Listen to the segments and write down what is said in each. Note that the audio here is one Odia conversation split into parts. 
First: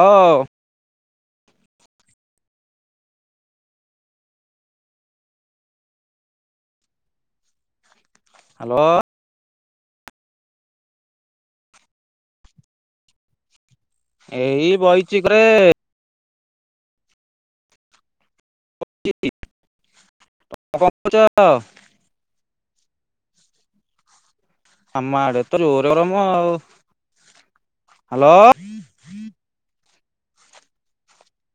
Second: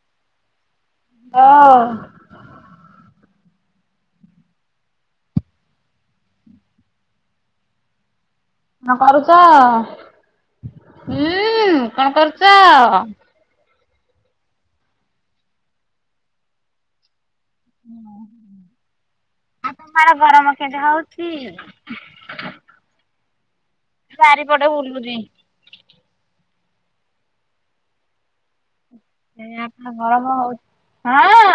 ହୋଉ ହୋଉ। ହଁ। ହ୍ୟାଲୋ କଣ କରୁଛ? ହୁଁ କଣ କରୁଛ? ଏଇ ବଇଚି ଘରେ। ଆ ତମର ଗରମ କେମିତି କଣ କରୁଛ? ହଉଛି? ସାର ପି ଆମ ଆଡେ ତ ଜୋରେ ଗରମ ଆଉ। ହାଲୋ। ଏଇଆ ତ ଗରମ ହଉଛି ହଁ।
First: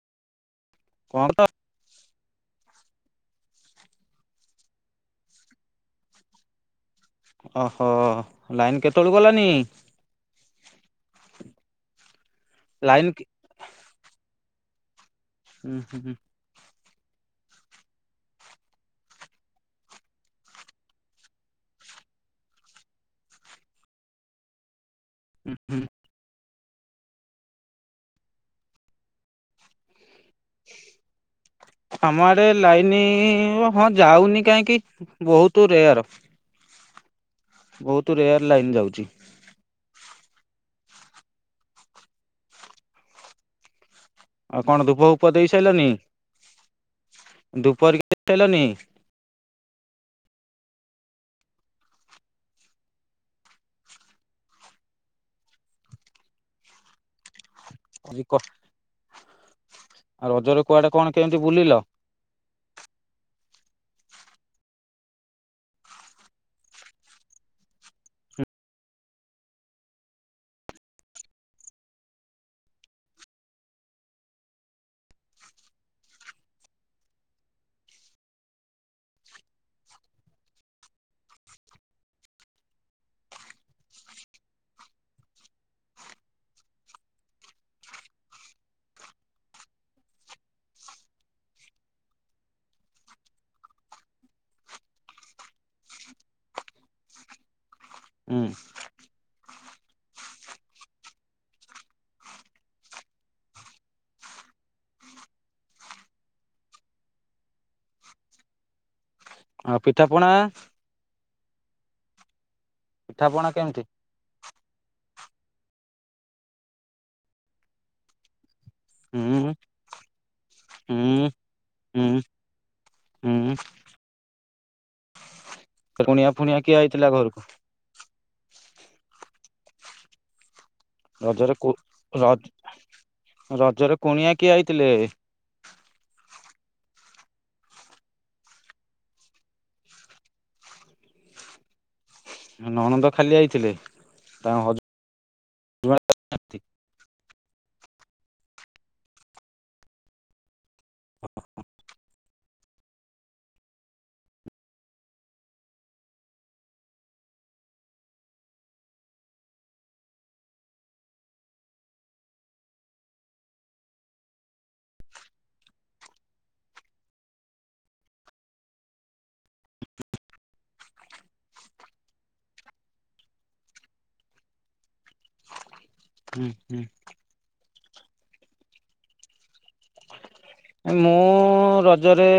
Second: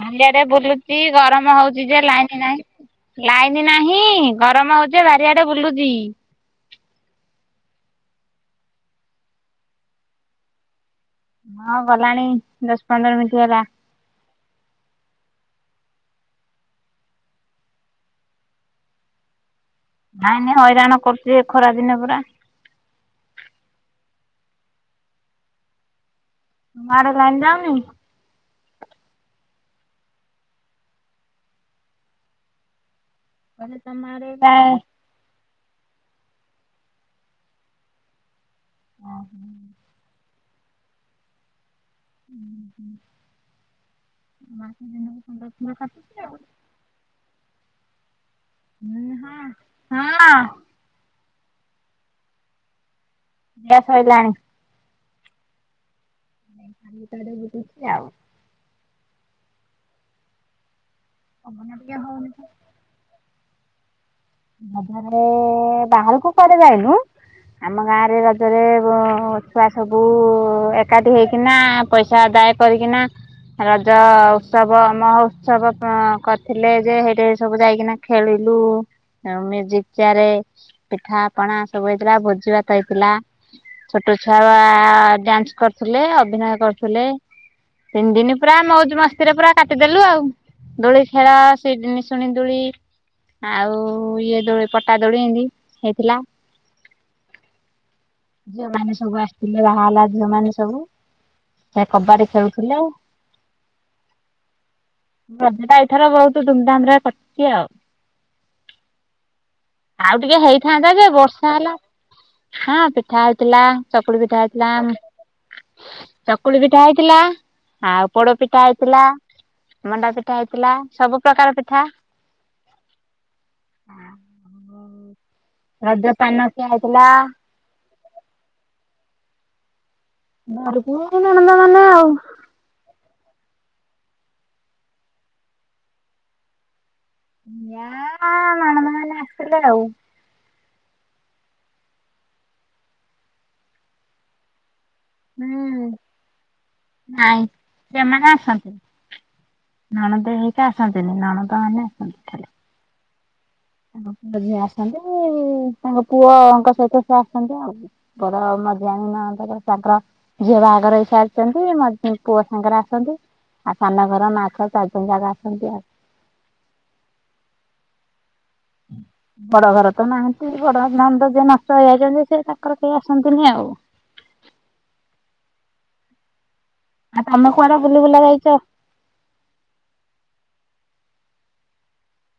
ବାଲି ଆଡ଼େ ବୁଲୁଚି। କଣ କରୁଛ ଗରମ ହଉ ଲାଇନ୍‌ ନାହିଁ। ଲାଇନ ନାହିଁ ଗରମ ହଉଛି ବାରିଆଡେ ବୁଲୁଛି। ଓହୋ ଲାଇନ୍ କେତେବେଳୁ ଗଲାନି? ହଁ ଗଲାଣି ଦଶ ଲାଇନ ପନ୍ଦର ମିନିଟ୍ ହେଲା। ଉଁ ହୁଁ। ଲାଇନ ହଇରାଣ କରୁଛି ଏ ଖରା ଦିନେ ପୁରା। ହୁଁ ହୁଁ। ତମ ଆଡେ ଲାଇନ ଯାଉନି। ଆମ ଆଡେ ଲାଇନ ହଁ କହିଲି ଲାଇନ୍ ତମ ଆଡେ ଯାଉନି ବା କାହିଁକି? ବହୁତ ରେୟାର। ବହୁତ ରେୟାର ଲାଇନ୍ ଯାଉଛି। ହୁଁ ହୁଁ ଆଉ କଣ ଲାଇନ ଧୂପ ଫୂପ ଦିନକୁ ଦେଇ ପନ୍ଦର ଥର କାଟୁଛି ଆଉ। ଧୁପ ହେରିକା [unintelligible] ହଁ ହଁ। ଖିଆ ସଇଲାଣି। ଖାଲି ଟାରେ ବୁଲୁଛି ଆଉ। କ ଆଉ ରଜରେ କୁଆଡେ କଣ କେମିତି ପବନ ବୁଲିଲ? ଟିକେ ହଉନି ରଜରେ ବାହାରକୁ କୁଆଡେ ଯାଇନୁ। ଆମ ଗାଁରେ ରଜରେ ଅ ଛୁଆ ସବୁ ଏକାଠି ହେଇକିନା ପଇସା ଆଦାୟ କରିକିନା ରଜ ଉତ୍ସବ ମହଉତ୍ସବ କରିଥିଲେ ଯେ ହେଇଠେ ସବୁ ଯାଇକିନା ଖେଳିଲୁ। ମ୍ୟୁଜିକ ଚେୟାର ପିଠା ପଣା ସବୁ ହେଇଥିଲା ଭୋଜି ଭାତ ହେଇଥିଲା। ଛୋଟ ଛୁଆ ଡ୍ୟାନ୍ସ କରୁଥିଲେ ଅଭିନୟ କରୁଥିଲେ। ତିନି ଦିନ ପୁରା ମଉଜ ମସ୍ତିରେ ପୁରା କାଟିଦେଲୁ ଆଉ। ଦୋଳି ଖେଳା ସେ ନିଶୁଣି ଦୋଳି ଆଉ ଇଏ ଦୋଳି ପଟା ଦୋଳି ଏମିତି ହେଇଥିଲା। ହୁଁ ଝିଅମାନେ ସବୁ ଆସିଥିଲେ ବାହା ହେଲା ଝିଅମାନେ ସବୁ। ସେ କବାଡି ଖେଳୁଥିଲେ। ରଜଟା ଏଇଥର ବହୁତୁ ଧୁମଧାମ୍ ରେ କଟିଛି ଆଉ। ଆଉ ଟିକେ ହେଇଥାନ୍ତା ଯେ ବର୍ଷା ହେଲା। ହଁ ପିଠା ପିଠାପଣା ହେଇଥିଲା। କେମିତି? ଚ ଚକୁଳି ପିଠା ହେଇଥିଲା ଚକୁଳି ପିଠା ହେଇଥିଲା। ଆଉ ପୋଡ ପିଠା ହେଇ ଥିଲା ହୁଁ ମଣ୍ଡା ପିଠା ହେଇଥିଲା ହୁଁ ସବୁ ପ୍ରକାର ପିଠା। ହୁଁ। ହଁ। ରଜ କୁଣିଆ ପାନ ଫୁଣିଆ ଖିଆ କିଏ ହେଇଥିଲା ଆଇଥିଲା ଘରକୁ? ଘରୁକୁ ରଜରେ କୁ ରଜ ରଜରେ କୁଣିଆ କିଏ ଆଇଥିଲେ? ନା ନଣନ୍ଦମାନେ ଆସିଥିଲେ ଆଉ ନଣନ୍ଦ ଖାଲି ଆଇଥିଲେ ତାଙ୍କ ହଜ ହଁ। ନାଇ ସେମାନେ ଆସନ୍ତି ନଣନ୍ଦ ସିଏ ଆସନ୍ତିନି ନଣନ୍ଦମାନେ ଆସନ୍ତି ଖାଲି ବଡ ଝିଅ ଆସନ୍ତି ତାଙ୍କ ପୁଅଙ୍କ ସହିତ ସେ ଆସନ୍ତି ଆଉ ବଡ ଆଉ ମଝିଆଣି ନଣନ୍ଦଙ୍କ ତାଙ୍କର ଝିଅ ବାହାଘର ହେଇ ସାରିଛନ୍ତି ମ ପୁଅ ସାଙ୍ଗରେ ଆସନ୍ତି। ଆଉ ସାନ ଘର ମା ଛୁଆ ଚାରିଜଣ ଯାକ ଆସନ୍ତି ଆଉ [inaudible] ବଡ ଘର ତ ନାହାନ୍ତି ବଡ ନନ୍ଦ ଯିଏ ନଷ୍ଟ ହେଇଯାଇଛନ୍ତି ସେ ତାଙ୍କର କେହି ଆସନ୍ତିନି ଆଉ ହଁ ହଁ। ଆ ତମେ କୁଆଡେ ବୁଲି ବୁଲା ଯାଇଛ? ମୁଁ ରଜରେ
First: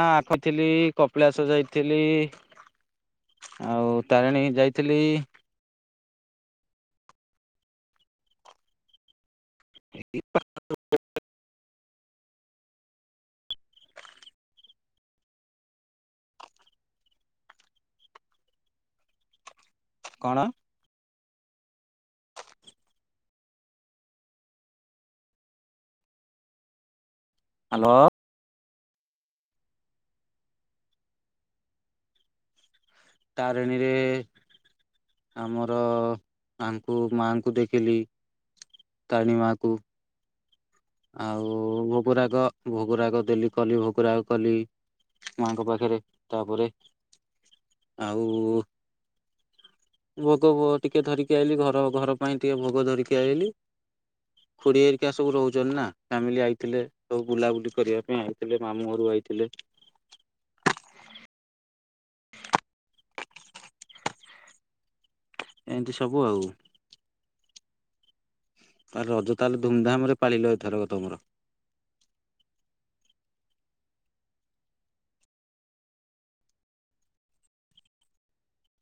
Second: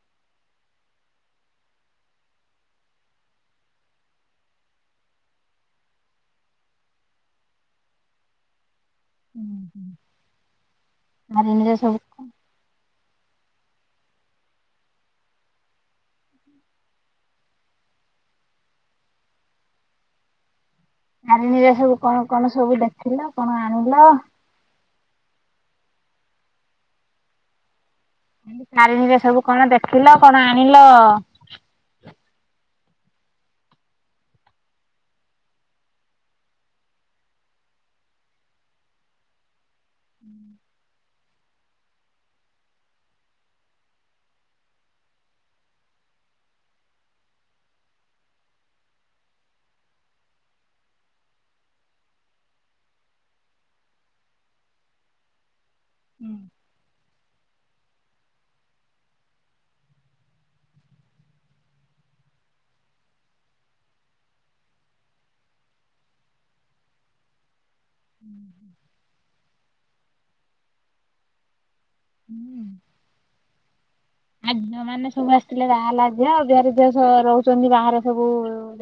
ଆ ଆଖଥିଲି କପିଳାସ ଯାଇଥିଲି। ଆଉ ତାରିଣୀ ଯାଇଥିଲି। [unintelligible] ଆରେ ନିଜ ସବୁ କଣ? ହାରିଣୀରେ ସବୁ କଣ କଣ ସବୁ ଦେଖିଲ କଣ ଆଣିଲ? ହାଲୋ। ତାରିଣୀରେ ସବୁ କଣ ଦେଖିଲ କଣ ଆଣିଲ? ତାରିଣୀରେ ଆମର ତାଙ୍କୁ ମାଙ୍କୁ ଦେଖିଲି ତାରଣୀମାକୁ [inaudible] ଆଉ ଭୋଗରାଗ ଭୋଗରାଗ ଦେଲି କଲି ଭୋଗରାଗ କଲି ମାଙ୍କ ପାଖରେ ତାପରେ ଆଉ ଭୋଗ ବ ଟିକେ ଧରିକି ଆଇଲି ଘର ଘର ପାଇଁ ଟିକେ ଭୋଗ ଧରିକି ଆଇଲି। ଖୁଡି ହେରିକା ସବୁ ରହୁଛନ୍ତି ନା ଫ୍ୟାମିଲି ଆଇଥିଲେ ସବୁ ବୁଲାବୁଲି କରିବା ପାଇଁ ଆଇଥିଲେ ମାମୁଁ ଘରୁ ଆଇଥିଲେ। ଏମିତି ସବୁ ଆଉ [inaudible] ଆ ରଜ ତାହେଲେ ଧୁମଧାମ୍ ରେ ପାଳିଲ ଏଥର କ ତମର ହଁ। ଆ ଝିଅମାନେ ସବୁ ଆସିଥିଲେ ବାହା ହେଲା ଝିଅ ଆଉ ଯାହାର ଝିଅ ଶ୍ ରହୁଛନ୍ତି ବାହାରେ ସବୁ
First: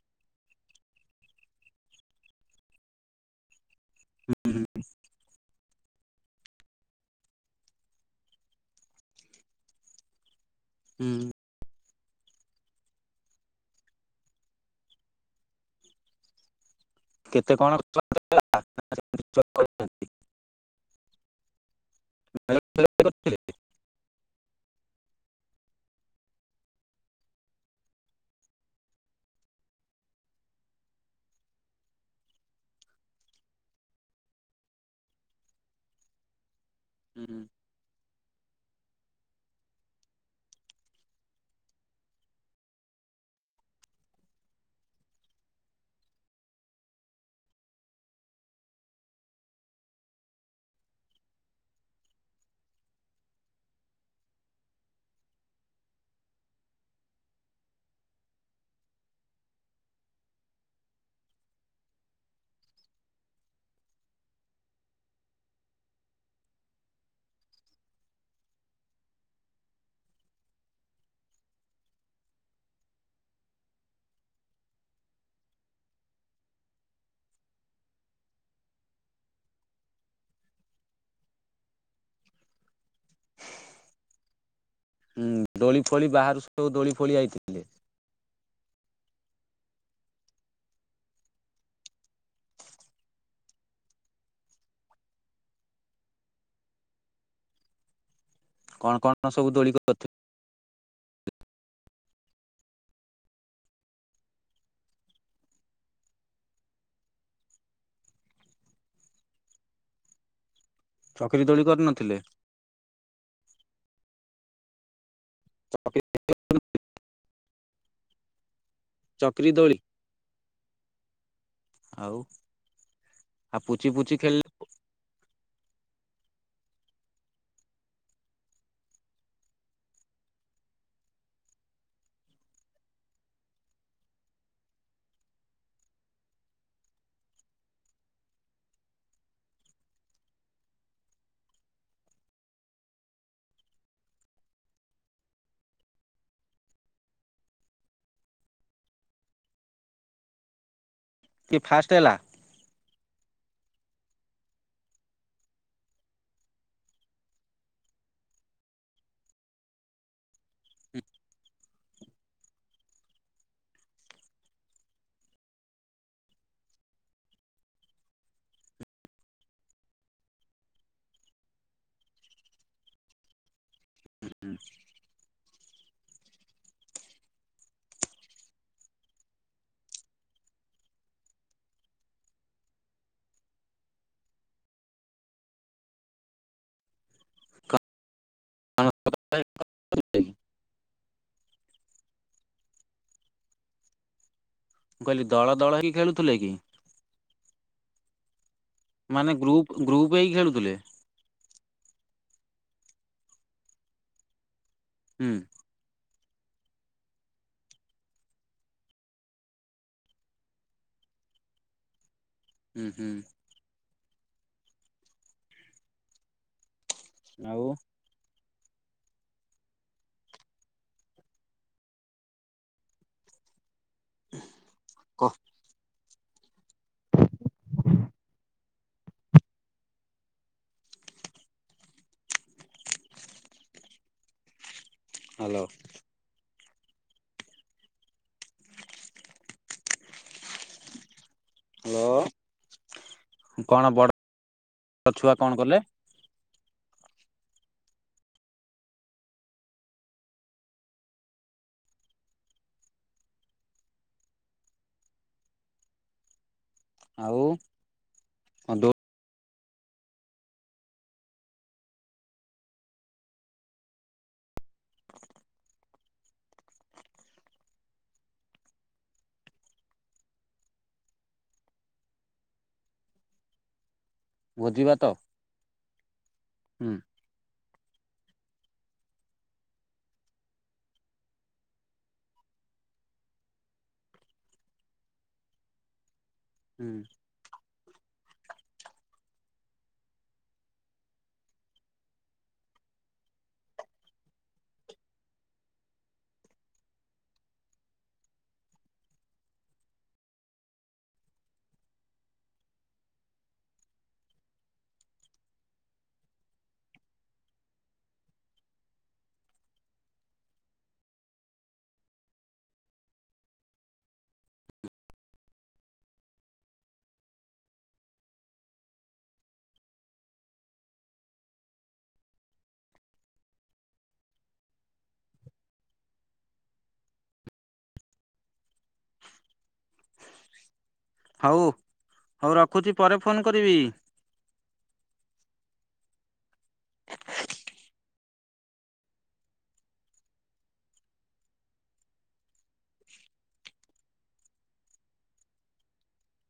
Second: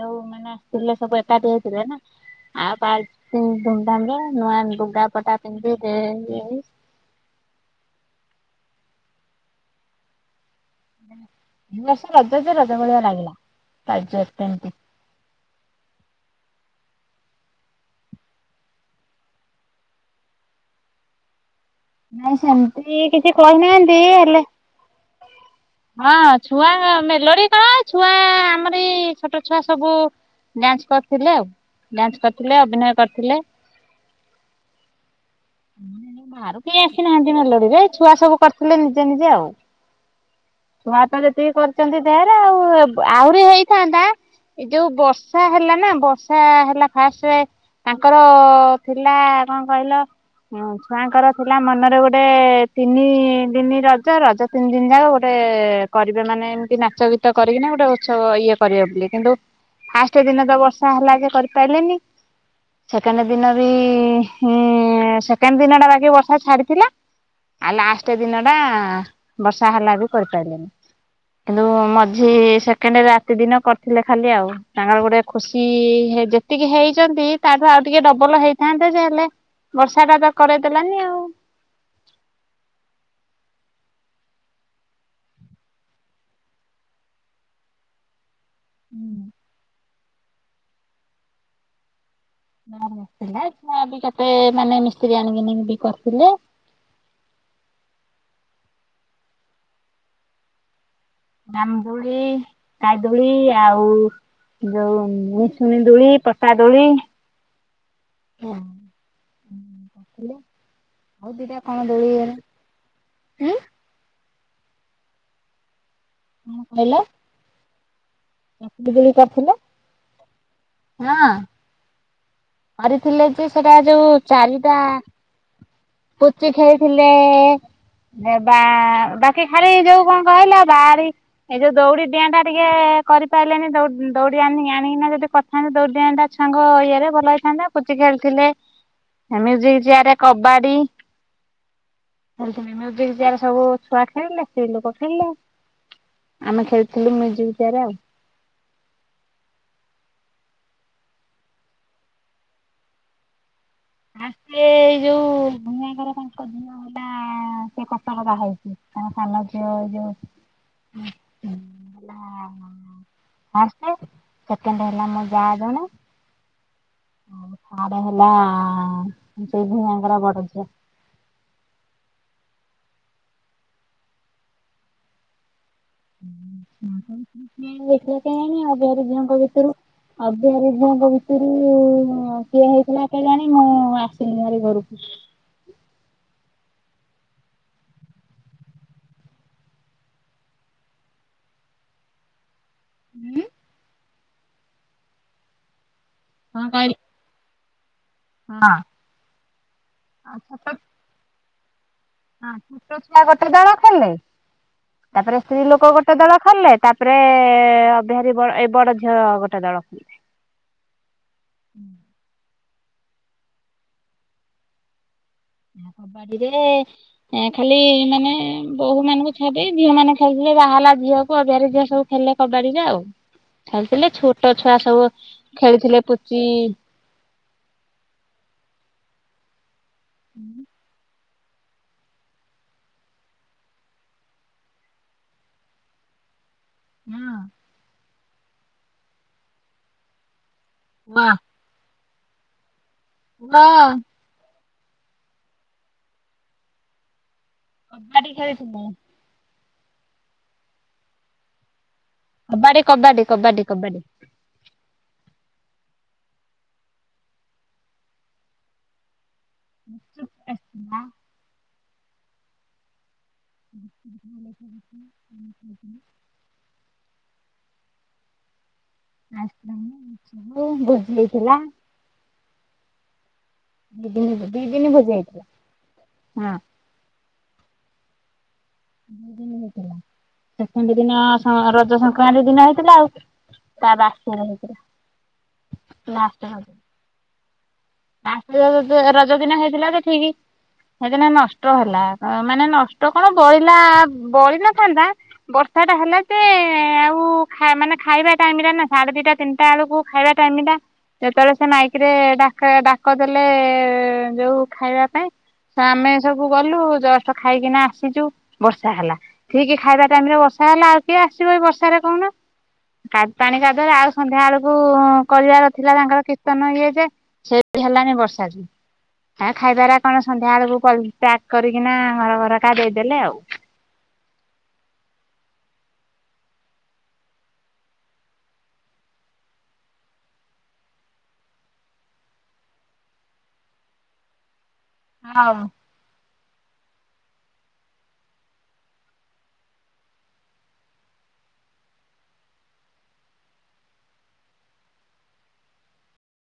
ଯୋଉମାନେ ଆସିଥିଲେ ସବୁ ଏକାଠି ହେଇଥିଲେ ନା ଆଉ ବା ସିଏ ବି ଧୁମଧାମ୍ ରେ ନୂଆ ଲୁଗାପଟା ପିନ୍ଧିକି ହଁ। ଏଇ ବର୍ଷ ରଜ ଯେ ରଜ ଭଳିଆ ଲାଗିଲା ରାଜ କେମତି କେତେ କଣ [unintelligible] [unintelligible] ନାଇଁ ସେମିତି କିଛି କରିଥିଲେ? କହିନାହାନ୍ତି ହେଲେ ହଁ ଛୁଆ ମେଲୋଡି କଣ ଛୁଆ ଆମରି ଛୋଟ ଛୁଆ ସବୁ ଡ୍ୟାନ୍ସ୍ କରିଥିଲେ ଆଉ ଡାନ୍ସ୍ କରିଥିଲେ ଅଭିନୟ କରିଥିଲେ। ବାହାରୁ କେହି ଆସିନାହାନ୍ତି ମେଲୋଡିରେ ଛୁଆ ସବୁ କରିଥିଲେ ନିଜେ ନିଜେ ଆଉ। ଛୁଆ ତ ଯେତିକି କରିଛନ୍ତି ଢେହେରେ ଆଉ ଆହୁରି ହେଇଥାନ୍ତା। ଏଇ ଯୋଉ ବର୍ଷା ହେଲା ନା ବର୍ଷା ହେଲା ଫାଷ୍ଟରେ ତାଙ୍କର ଥିଲା କଣ କହିଲ ହଁ ଛୁଆଙ୍କର ଥିଲା ମନରେ ଗୋଟେ ତିନି ଦିନି ରଜ ରଜ ତିନି ଦିନ ଯାକ ଗୋଟେ କରିବେ ମାନେ ଏମିତି ନାଚ ଗୀତ କରିକିନା ଗୋଟେ ଉତ୍ସବ ଇଏ କରିବେ ବୋଲି କିନ୍ତୁ ଫାଷ୍ଟ୍ ଦିନ ତ ବର୍ଷା ହେଲା ଯେ କରିପାଇଲେନି। ସେକେଣ୍ଡ ଦିନ ବିଁ ହିଁ ସେକେଣ୍ଡ ଦିନ ଟା ବାକି ବର୍ଷା ଛାଡିଥିଲା। ଆଉ ଲାଷ୍ଟ୍ ଦିନ ଟା ବର୍ଷା ହେଲା ବି କରିପାରିଲେନି। କିନ୍ତୁ ମଝି ସେକେଣ୍ଡ୍ ରାତି ଦିନ କରିଥିଲେ ଖାଲି ଆଉ। ତାଙ୍କର ଗୋଟେ ଖୁସି ହେ ଯେତିକି ହେଇଛନ୍ତି ତାଠୁ ଆଉ ଟିକେ ଡବଲ ହେଇଥାନ୍ତେ ଯେ ହେଲେ ବର୍ଷା ଟା ତ କରେଇଦେଲାନି ଆଉ। ହୁଁ ଦୋଳି ଫୋଳି ବାହାରୁ ସବୁ ଦୋଳି ଫୋଳି ଆଇଥିଲେ। ହୁଁ। ନମି ଆସିଥିଲେ ଯାହା ବି କେତେ ମାନେ ମିସ୍ତ୍ରୀ ଆଣିକି ବି କରିଥିଲେ। କଣ କଣ ସବୁ ଦୋଳି କରିଥି ରାମ୍ ଦୋଳି, ଖାଇଦୋଳି ଆଉ ଯୋଉ ମିଶୁଣୀ ଦୋଳି, ପଟା ଦୋଳି। ଉଁ ଚକିରି ଦୋଳି କରିନଥିଲେ [unintelligible] କଣ କହିଲ? ଚକିରି ଦୋଳି ହଁ। ଆଉ? କରିଥିଲେ ଯେ ଆଉ ସେଟା ପୁଚି ଯୋଉ ପୁଚି ଖେଳିଲେ ଚାରିଟା ପୁଚି ଖେଳିଥିଲେ। ନେବା ବାକି ଖାଲି ଯୋଉ କଣ କହିଲ ବାରି ଏଇ ଯୋଉ ଦୌଡି ଡିଆଁ ଟା ଟିକେ କରିପାରିଲେନି ଦୌ ଦୌଡି ଆଣି ଆଣିକିନା ଯଦି କରି ସାଙ୍ଗ ଦୌଡି ଡିଆଁଟା ଛୁଆଙ୍କ ଇଏରେ ଭଲ ହେଇ ସାଣ୍ଡା ପୁଚି ଖେଳୁଥିଲେ ମ୍ୟୁଜିକ୍ ଚିଆର୍, କବାଡି ଖେଳିଥିନି ମ୍ୟୁଜିକ୍ ଚିଆର ସବୁ ଛୁଆ ଖେଳିଲେ ସ୍ତ୍ରୀ ଲୋକ ଖେଳିଲେ। ଆମେ ଖେଳିଥିଲୁ ମ୍ୟୁଜିକ୍ ଚିଆର୍ ଆଉ। କିଏ ଫାଷ୍ଟ୍ ହେଲା? ଆଗେ ଏଇ ଯୋଉ ଭୂମି ଙ୍କର କଣ କରିଦେଲେ ହୁଅନ୍ତା। ହଁ ସିଏ କଟକ ବାହାହେଇଛି ତାଙ୍କ ସାନ ଝିଅ ଏଇ ଯୋଉ ଫାଷ୍ଟ୍ ସେକେଣ୍ଡ୍ ହେଲା ମୋ ଯା ଜଣେ ଥାଡ୍ ହେଲା ସେଇ ଦିହାଙ୍କର ବଡ ଝିଅ। [unintelligible] କିଏ ହେଇଥିବ କେଆଁଣି ଅଭିହାରି ଝିଅଙ୍କ ଭିତରୁ? ଅଭିହାରି ଝିଅ ଙ୍କ ଭିତରୁ କିଏ ହେଇଥିଲା କେଜାଣି ମୁଁ ଆସିଲି ହାରି ଘରକୁ। ମୁଁ ଉଁ ମୁଁ କହିଲି ଦଳ ଦଳ ହେଇକି ଖେଳୁଥିଲେ କି? [unintelligible] ହଁ। ମାନେ ଗ୍ରୁପ୍ ଗ୍ରୁପ୍ ହେଇକି ଖେଳୁଥିଲେ? ହଁ ଛୋଟ ଛୁଆ ଗୋଟେ ଦଳ ଖେଳିଲେ। ହୁଁ ତାପରେ ସ୍ତ୍ରୀ ଲୋକ ଗୋ ଦଳ ଖଳିଲେ ତାପରେ ଏ ଅବିହାରୀ ବଳ ଏ ବଡ ଝିଅ ଗୋଟେ ଦଳ ଖେଳିଲେ। ହୁଁ ହୁଁ। କବାଡିରେ ଆଉ ଖାଲି ମାନେ ବୋହୁ ମାନଙ୍କୁ ଛାଡି ଝିଅମାନେ ଖାଲିଥିଲେ ବାହା ହେଲା ଝିଅ କୁ ଅବିହାରୀ ଝିଅ ସବୁ ଖେଳିଲେ କବାଡିରେ ଆଉ। ଖେଳିଥିଲେ ଛୁଟ ଛୁଆ ସବୁ ଖେଳିଥିଲେ ପୁଚି। ହୁଁ। ହାଲୋ। ହଁ। ମା। ହ୍ୟାଲୋ କଣ ୱା ବଡ଼ ଛୁଆ କଣ କଲେ? କବାଡ଼ି ଖେଳିଥିଲେ। କବାଡ଼ି କବାଡ଼ି କବାଡ଼ି କବାଡ଼ି। ଆଉ। ଦୋ ଶୁବ ଅଛି ନା। [unintelligible] ଆ ବୋଉ ବୁଝେଇଥିଲା। ଦିଦିନ ଦି ଭୋଜି ଦିନି ଭାତ ଭୁଜି ହେଇଥିଲା। ହଁ। ହୁଁ। ଦିଦିନ ହେଇଥିଲା ସେକେଣ୍ଡ ଦିନ ସ ରଜ ସଂକ୍ରାନ୍ତି ଦିନ ହେଇଥିଲା ଆଉ। ତ ବାସିନ ହେଇଥିଲା ନା ଆସନ। ହୁଁ। ପାସିଲା ରଜ ରଜ ଦିନ ହେଇଥିଲା ଯେ ଠିକି। ସେଦିନ ନଷ୍ଟ ହେଲା। ମାନେ ନଷ୍ଟ କଣ ବଳିଲା ବଳି ନଥାନ୍ତା। ବର୍ଷା ଟା ହେଲା ଯେ ଏ ଆଉ ଖା ମାନେ ଖାଇବା ଟାଇମ ରେ ନା ସାଢେ ଦିଟା ତିନିଟା ଏଳକୁ ଖାଇବା ଟାଇମ ଟା ଯେତେବେଳେ ସେ ମାଇକିରେ ଡାକ କା ଡାକ ଦେଲେ ଯୋଉ ଖାଇବା ପାଇଁ। ତ ଆମେ ସବୁ ଗଲୁ ଜଷ୍ଟ ଖାଇକିନା ଆସିଛୁ ବର୍ଷା ହେଲା। ଠିକି ଖାଇବା ଟାଇମରେ ବର୍ଷା ହେଲା। ଆଉ କିଏ ଆସିବ ଏଇ ବର୍ଷାରେ କହୁନ। କାର ପାଣି କାଦୁଅରେ ଆଉ ସନ୍ଧ୍ୟା ଏଳକୁ କରିବାର ଥିଲା ତାଙ୍କର କୀର୍ତ୍ତନ ଇଏ ଯେ ସେବି ହେଲାଣିି ବର୍ଷା ଯୋଗୁଁ। ଆ ଖାଇବାର କଣ ସନ୍ଧ୍ୟା ଏଳକୁ ପ୍ୟାକ୍ କରିକିନା ହର ଘରକା ଦେଇଦେଲେ ଆଉ। ହଉ ହଉ ରଖୁଛି ପରେ ଫୋନ କରିବି। ହଉ।